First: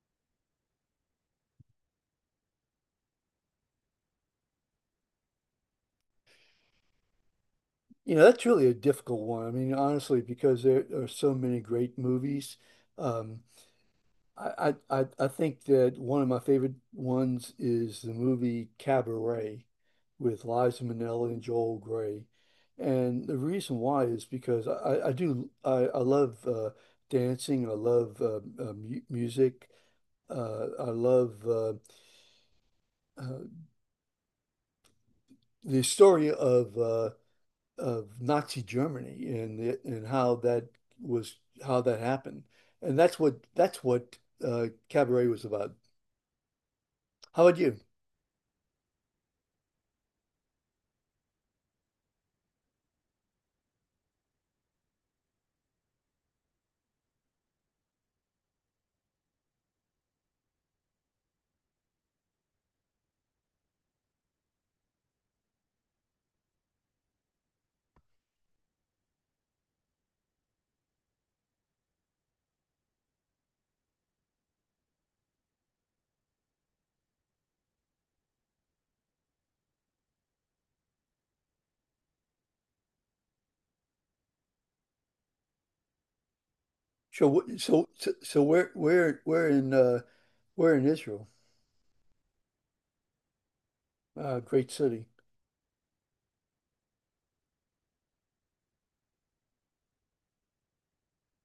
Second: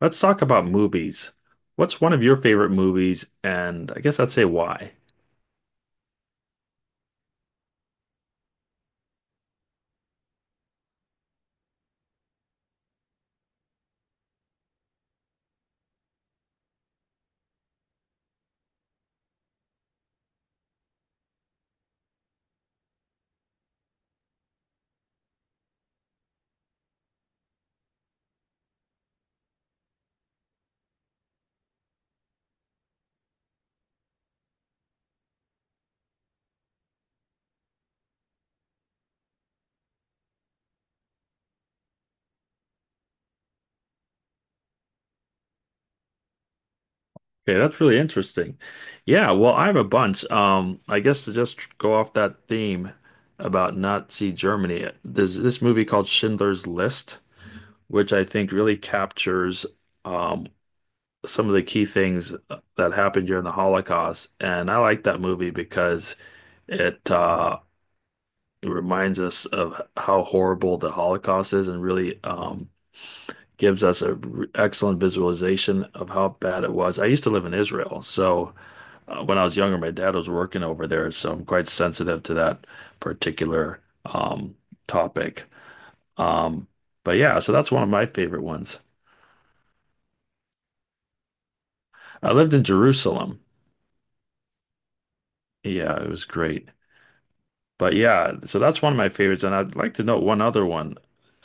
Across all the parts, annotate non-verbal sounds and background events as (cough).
Let's talk about movies. What's one of your favorite movies? And I guess I'd say why. You know, that's really a difficult one. I mean, honestly, because there are so many great movies. Um, I think that one of my favorite ones is the movie Cabaret with Liza Minnelli and Joel Gray. And the reason why is because I love dancing. I love mu music. I love uh, the story of Nazi Germany and how that was how that happened. And that's what Cabaret was about. How about Okay, you? that's really interesting. Yeah, well, I have a bunch. I guess to just go off that theme about Nazi Germany, there's this movie called Schindler's List, which I think really captures um, some of the key things that happened during the Holocaust. And I like that movie because it uh, it reminds us of how horrible the Holocaust is and really gives us excellent visualization of how bad it was. I used to live in Israel, so when I was younger, my dad was working over there, so I'm quite sensitive to that particular um, topic. Um, but yeah, So so that's one so of my so so favorite ones. We're in Israel, I lived in Jerusalem. Great city. Yeah, it was great. But yeah, so that's one of my favorites, and I'd like to know one other one.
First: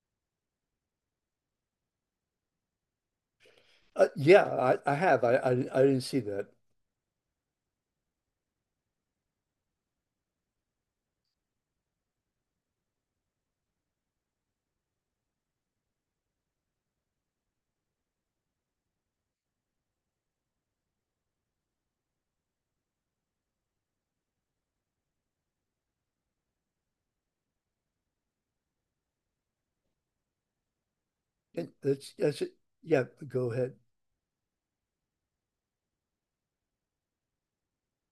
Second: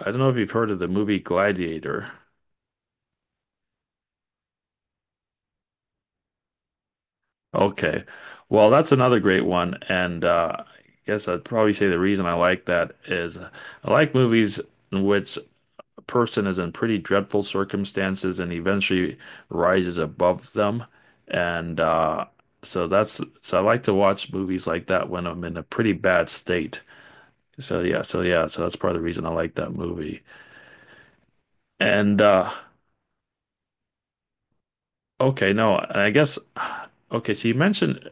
I don't know if you've heard of the movie Gladiator. Yeah, I have. I didn't see that. Okay. Well, that's another great one. And I guess I'd probably say the reason I like that is I like movies in which a person is in pretty dreadful circumstances and eventually rises above them. And so that's so I like to watch movies like that when I'm in a pretty bad state. So yeah, so yeah, so that's part of the reason I like that movie. That's And that's uh, it. Yeah, go ahead. okay, no, and I guess (sighs) okay, so you mentioned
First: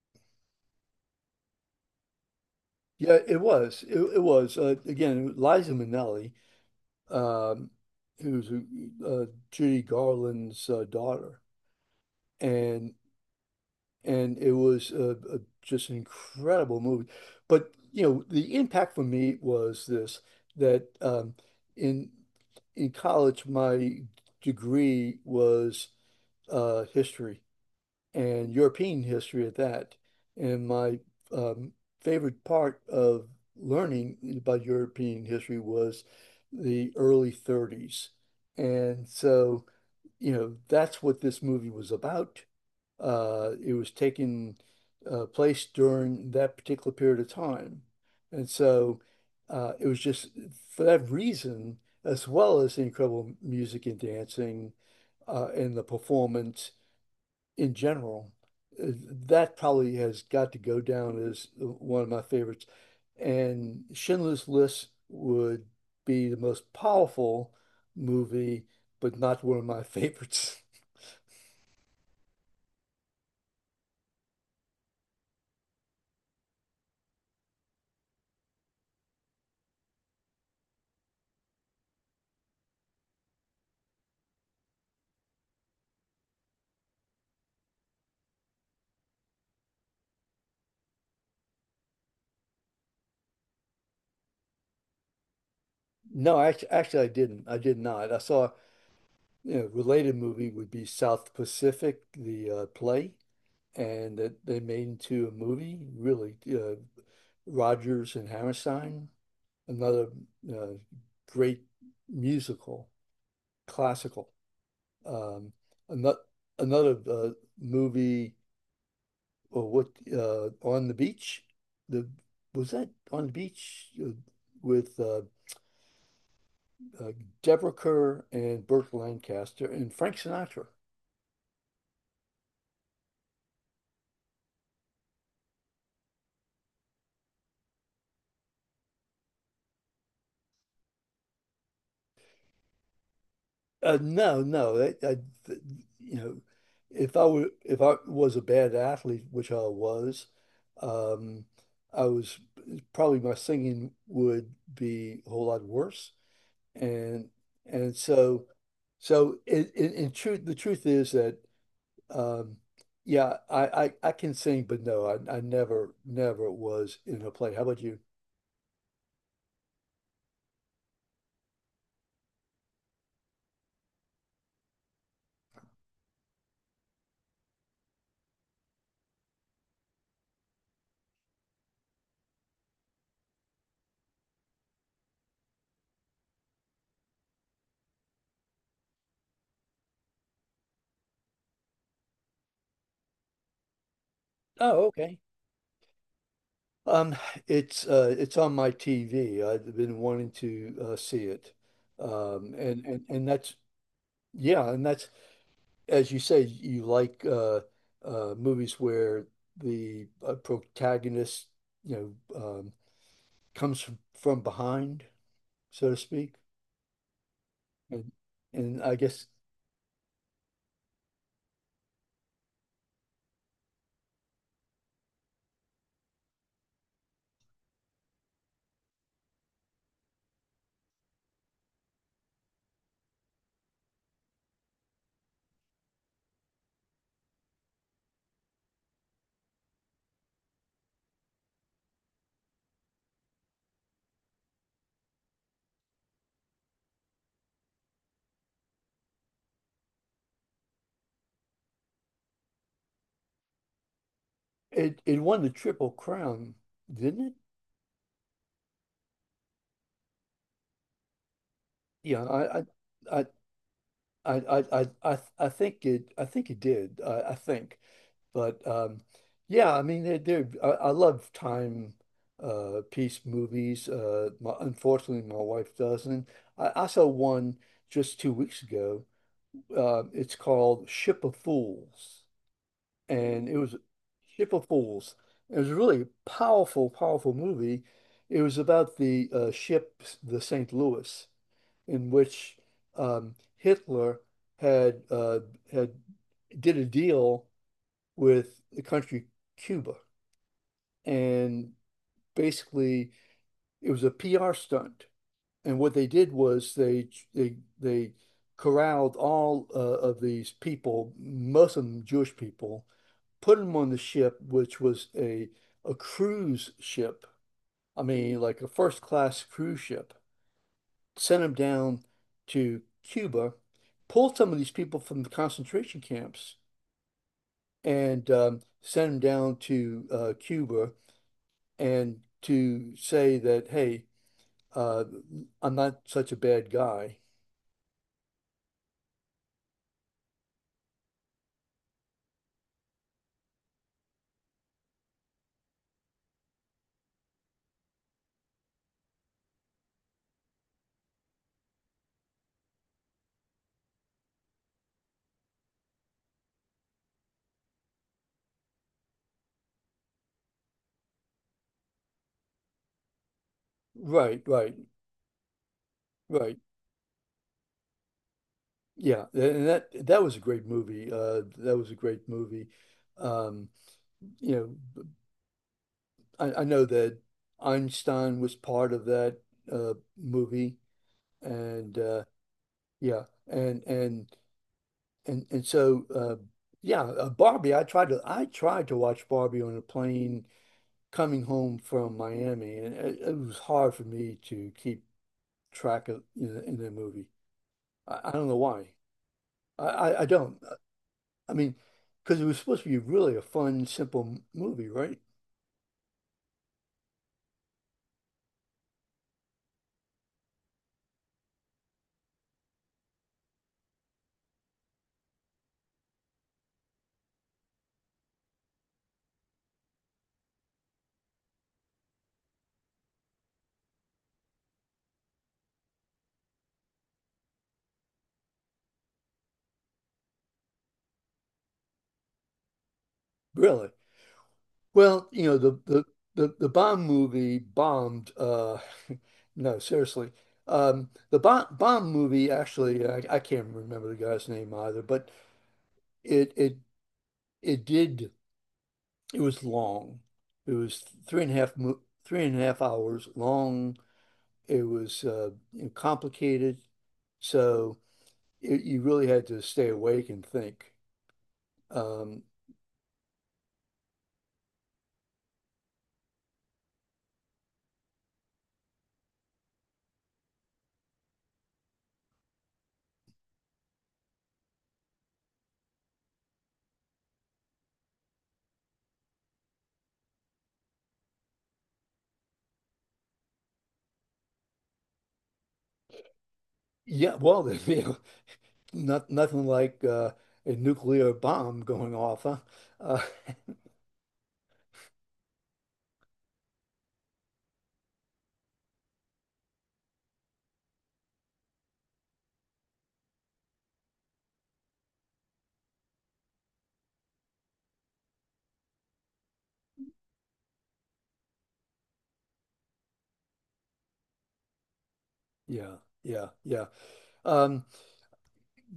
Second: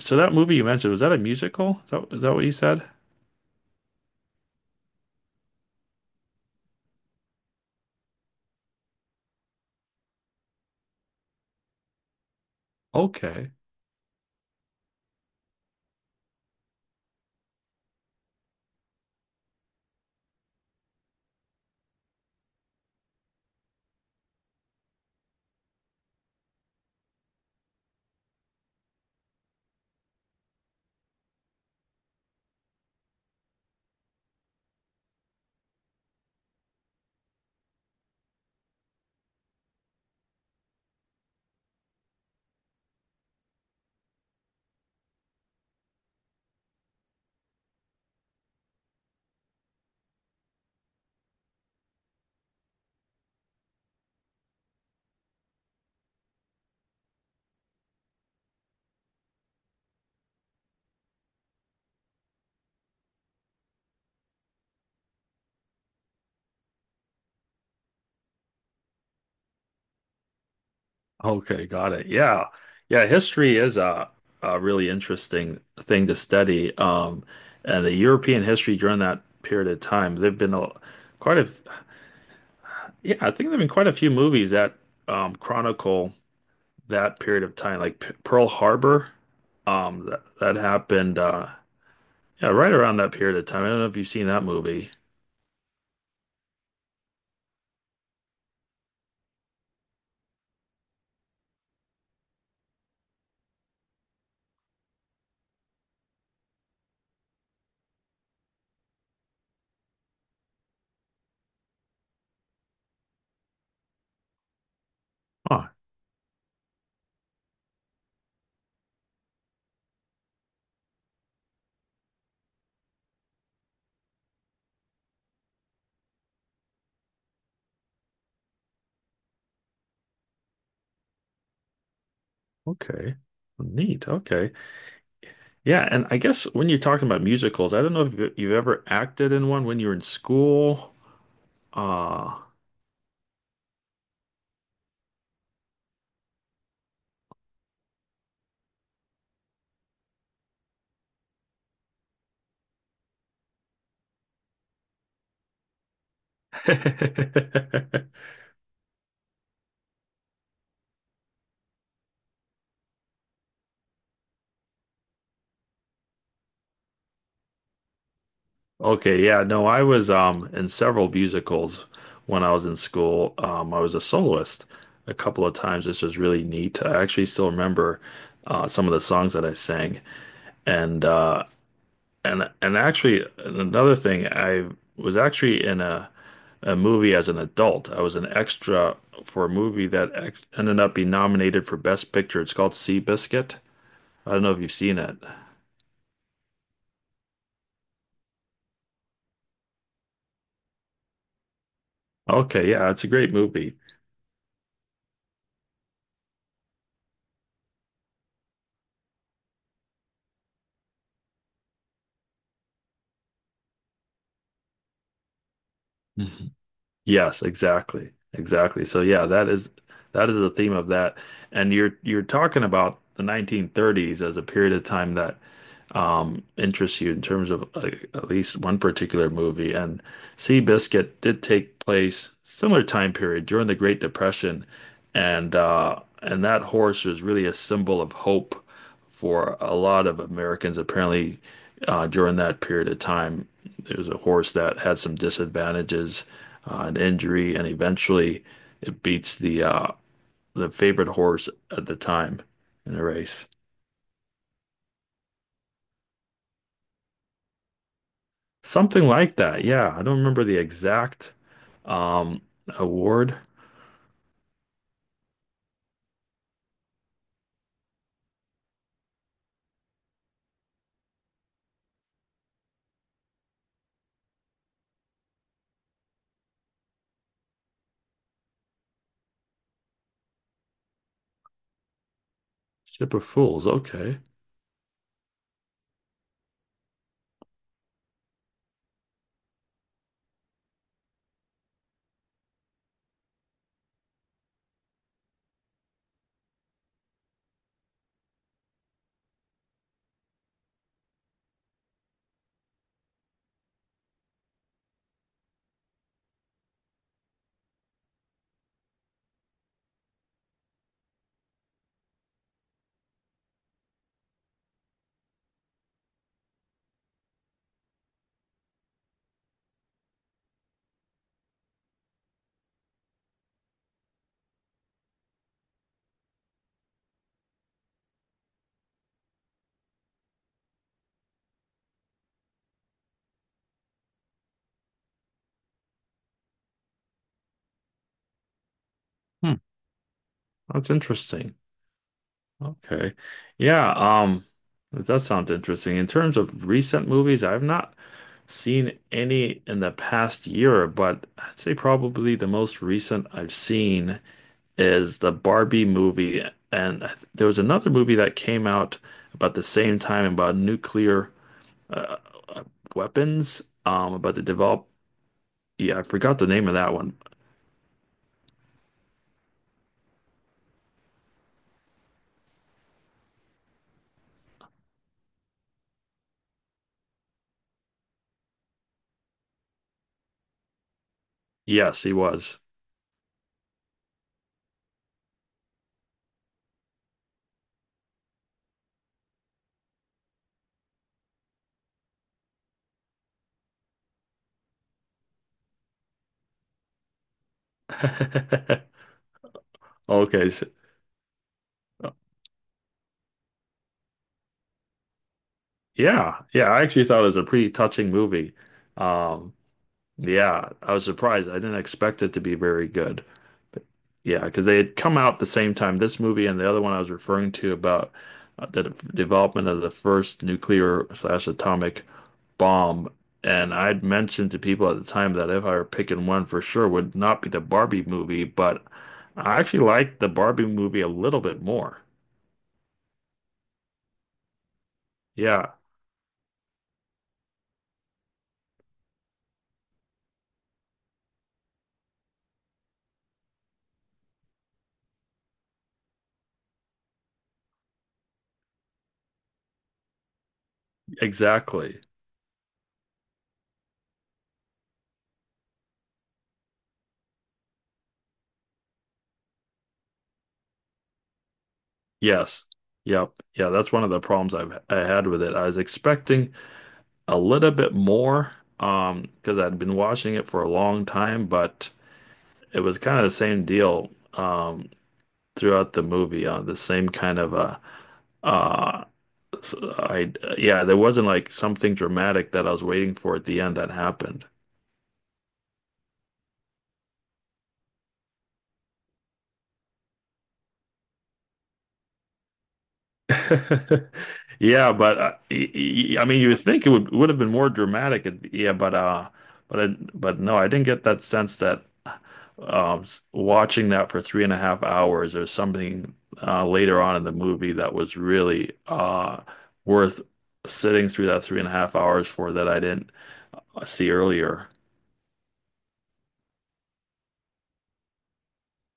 so that movie you mentioned, was that a musical? Is that what you said? Yeah, it was. It was. Again, Liza Minnelli, um, who's Judy Garland's daughter, and Okay. It was a, just an incredible movie. But you know, the impact for me was this that in in college, my degree was history and European history at that, and my um, favorite part of learning about European history was the early '30s, and so. You know, that's what this movie was about, it was taking place during that particular period of time. And so it was just for that reason, as well as the incredible music and dancing, and the performance in general, uh, that probably has got to go down as one of my favorites. And Schindler's List would be the most powerful movie, but not one of my favorites. (laughs) Okay, got it. Yeah. Yeah, history is a really interesting thing to study. And the European history during that period of time, there've been a quite a yeah, I think there've been quite a few movies that chronicle that period of time, like P Pearl Harbor. That that happened yeah, right around that period of time. I don't know if you've seen that movie. No, actually, actually, I didn't. I did not. I saw, you know, related movie would be South Pacific, the play, and that they made into a movie, really. Rodgers and Hammerstein, another uh, great musical, classical. Um, Oh, another another movie, or what, On the Beach? The was that On the Beach with uh, Deborah Kerr and Burt Lancaster and Frank Sinatra? okay. Neat. Okay. Yeah, and I guess when you're talking about musicals, I don't know if you've ever acted in one when you were in school. Uh No, no. Th- you know, if I was a bad athlete, which I was, um, I was probably my singing would be a whole lot worse. And and (laughs) so, so in truth, the truth is that um, yeah, I can sing, but no, I never was in a play. How about you? Okay, yeah, no, I was in several musicals when I was in school. I was a soloist a couple of times, which was really neat. I actually still remember some of the songs that I sang, and uh, and actually another thing, I was actually in a movie as an adult. I was an extra for a movie that ex ended up being nominated for Best Picture. It's called Seabiscuit. I don't know if you've Oh, seen it. okay. Um, it's on my TV. I've been wanting to see it, Okay, yeah, it's a and great that's, movie. yeah, and that's, as you say, you like movies where the protagonist, you know, comes from behind, so to (laughs) speak, Yes, exactly. and Exactly. I So yeah, guess that is the theme of that. And you're talking about the 1930s as a period of time that interests you in terms of like, at least one particular movie. And Seabiscuit did take place similar time period during the Great Depression. And and that horse was really a symbol of hope for a lot of Americans apparently during that period of time. It was a horse that had some disadvantages, an injury, and eventually it beats the favorite horse at the time in a race. it won the Triple Crown, didn't it? Something like that. Yeah, I don't remember the exact Yeah, um, I I I award. I think it did. I think. But yeah, I mean, I love time piece movies. My, unfortunately, my wife doesn't. I saw one just 2 weeks ago. It's called Ship of Fools, Ship of and it Fools. was Okay. Ship of Fools. It was a really powerful, powerful movie. It was about the ship, the St. Louis, in which Hitler had uh, had did a deal with the country Cuba, and basically it was a PR stunt. And what they did was they corralled all of these people, Muslim Jewish people, put them on the ship, which was a cruise ship. I mean, like a first class cruise ship. Sent them down to Cuba, pulled some of these people from the concentration camps, and sent them down to Cuba and to say that, hey, uh, I'm not such a bad guy. Hmm, that's interesting. Okay. Yeah. That does sound interesting. In terms of recent movies, I've not seen any in the past year, but I'd say probably the most recent I've seen is the Barbie movie, and there was another movie that came out about the same time about nuclear uh, uh, weapons, about the Right, right, develop. Yeah, I forgot the right. name of that one. Yeah, and that that was a great movie. That was a great movie. Um, you know, I know that Einstein was part of that movie, and Yes, he was. yeah, and so yeah, Barbie. I tried to watch Barbie on a plane coming home from Miami, and it was hard for me to keep track of in the movie. I don't know why. (laughs) I Okay, don't. so, I mean, because it was supposed to be really a fun, simple movie, right? yeah, yeah. I actually thought it was a pretty touching movie. Um, Yeah, I was surprised. I didn't expect it to be very good. But yeah, because they had come out the same time, this movie and the other one I was referring to about development of the first nuclear slash atomic bomb. And I'd mentioned to people at the time that if I were picking one for sure would not be the Barbie movie, but I actually liked the Barbie movie a little bit more. Really. Well, you know, Yeah, the bomb movie bombed. (laughs) No, seriously. The bomb movie actually, I can't remember the guy's name either, but it it did. It was long. It was exactly. three and a half hours long. It was, you know, complicated. So, it, you really had to stay awake and think. Um, Yes. Yep. Yeah, that's one of the problems I had with it. I was expecting a little bit more because I'd been watching it for a long time, but it was kind of the same deal throughout the movie, the same kind of uh s- I yeah, there wasn't like something dramatic that I was waiting for at the end that happened. yeah, well, (laughs) you know, nothing like a nuclear bomb going off, huh? Uh, (laughs) Yeah, but I mean, you would think it would have been more dramatic. Yeah, but I, but no, I didn't get that sense that watching that for 3.5 hours or something later on in the movie that was really worth sitting through that 3.5 hours for that I didn't see earlier. (laughs) yeah, yeah, yeah. Um,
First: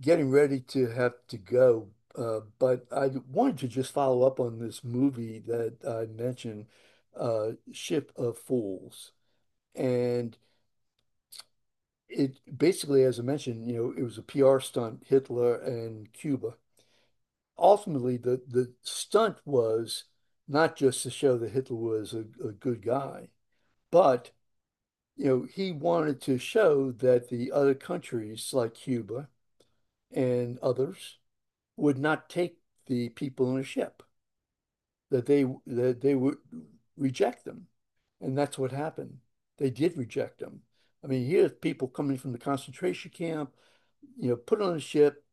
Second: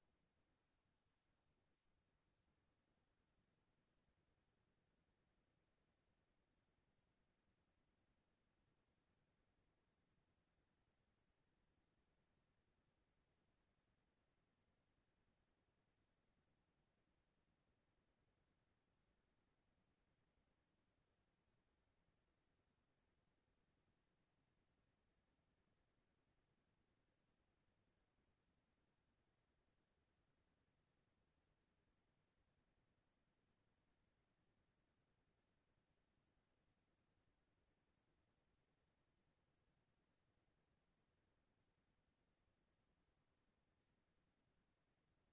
Getting ready to have to go, but I wanted to just follow up on this movie that I mentioned, Ship of Fools, and it basically, as I mentioned, you know, it was a PR stunt, Hitler and Cuba. Ultimately, the stunt was not just to show that Hitler was a good guy, but you know he wanted to show that the other countries like Cuba and others would not take the people in a ship, that they would reject them, and that's what happened. They did reject them. I mean, here's people coming from the concentration camp, you know, put on a ship,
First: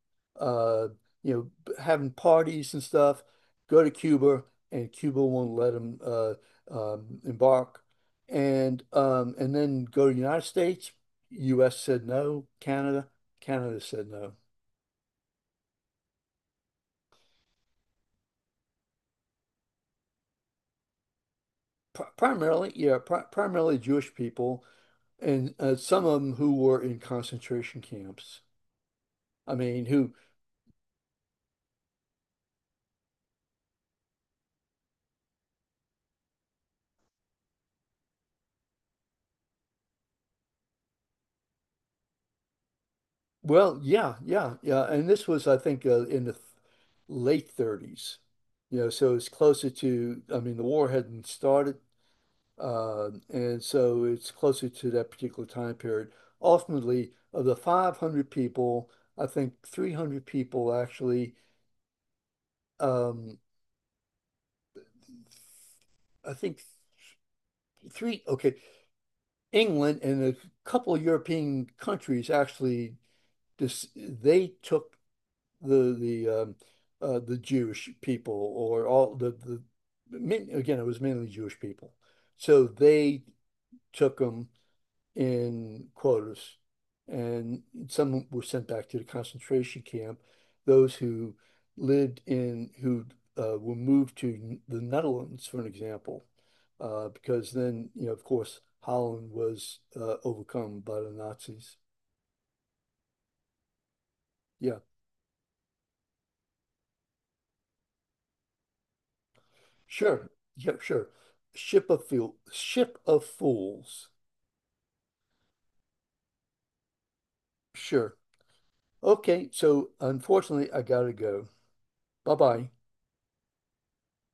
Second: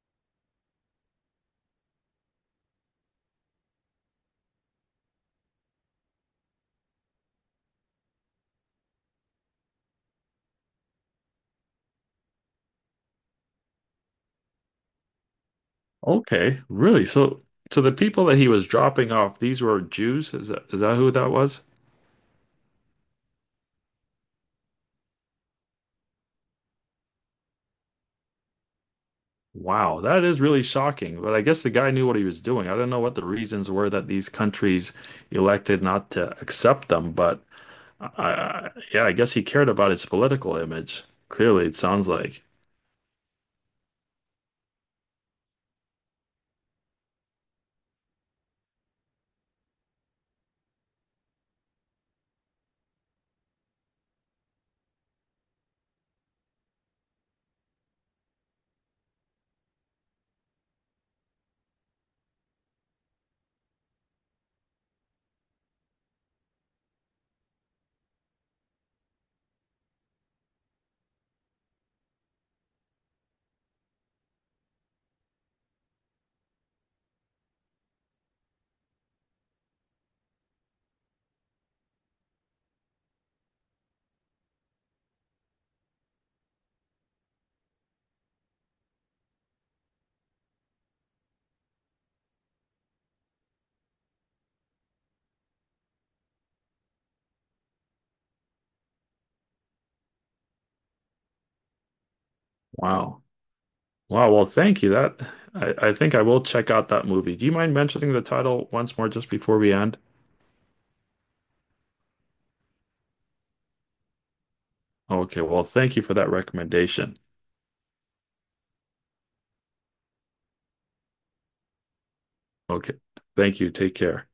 uh, you know, having parties and stuff, go to Cuba, and Cuba won't let them embark, and then go to the United States. U.S. said no. Canada, Canada said no. Okay, really? So, so the people that he was dropping off, these were Jews? Is that who that was? Primarily, yeah, primarily Jewish people, and some of them who were in concentration camps. I mean, Wow, who. that is really shocking. But I guess the guy knew what he was doing. I don't know what the reasons were that these countries elected not to accept them, but yeah, I guess he cared about his political image. Clearly, it sounds like. Well, yeah, yeah, yeah. And this was, I think, in the th late '30s, you know, so it's closer to, I mean, the war hadn't started. And so it's closer to that particular time period. Ultimately, of the 500 people, I think 300 people actually, um, I think three, okay, England and a couple of European countries actually, this, they took the the um, the Jewish people, or all the again it was mainly Jewish people, so they took them in quotas, and some were sent back to the concentration camp. Those who lived in, who were moved to the Netherlands, for an example, because then you know of course Holland was overcome by the Nazis. Wow. Wow, well, Yeah. thank you. That I think I will check out that movie. Do you mind mentioning the title once more just before we end? Sure. Yeah, sure. Ship of Fool. Ship of Fools. Okay, well, thank you for that recommendation. Sure. Okay, so unfortunately, I gotta go. Bye-bye. Okay. Thank you. Take care.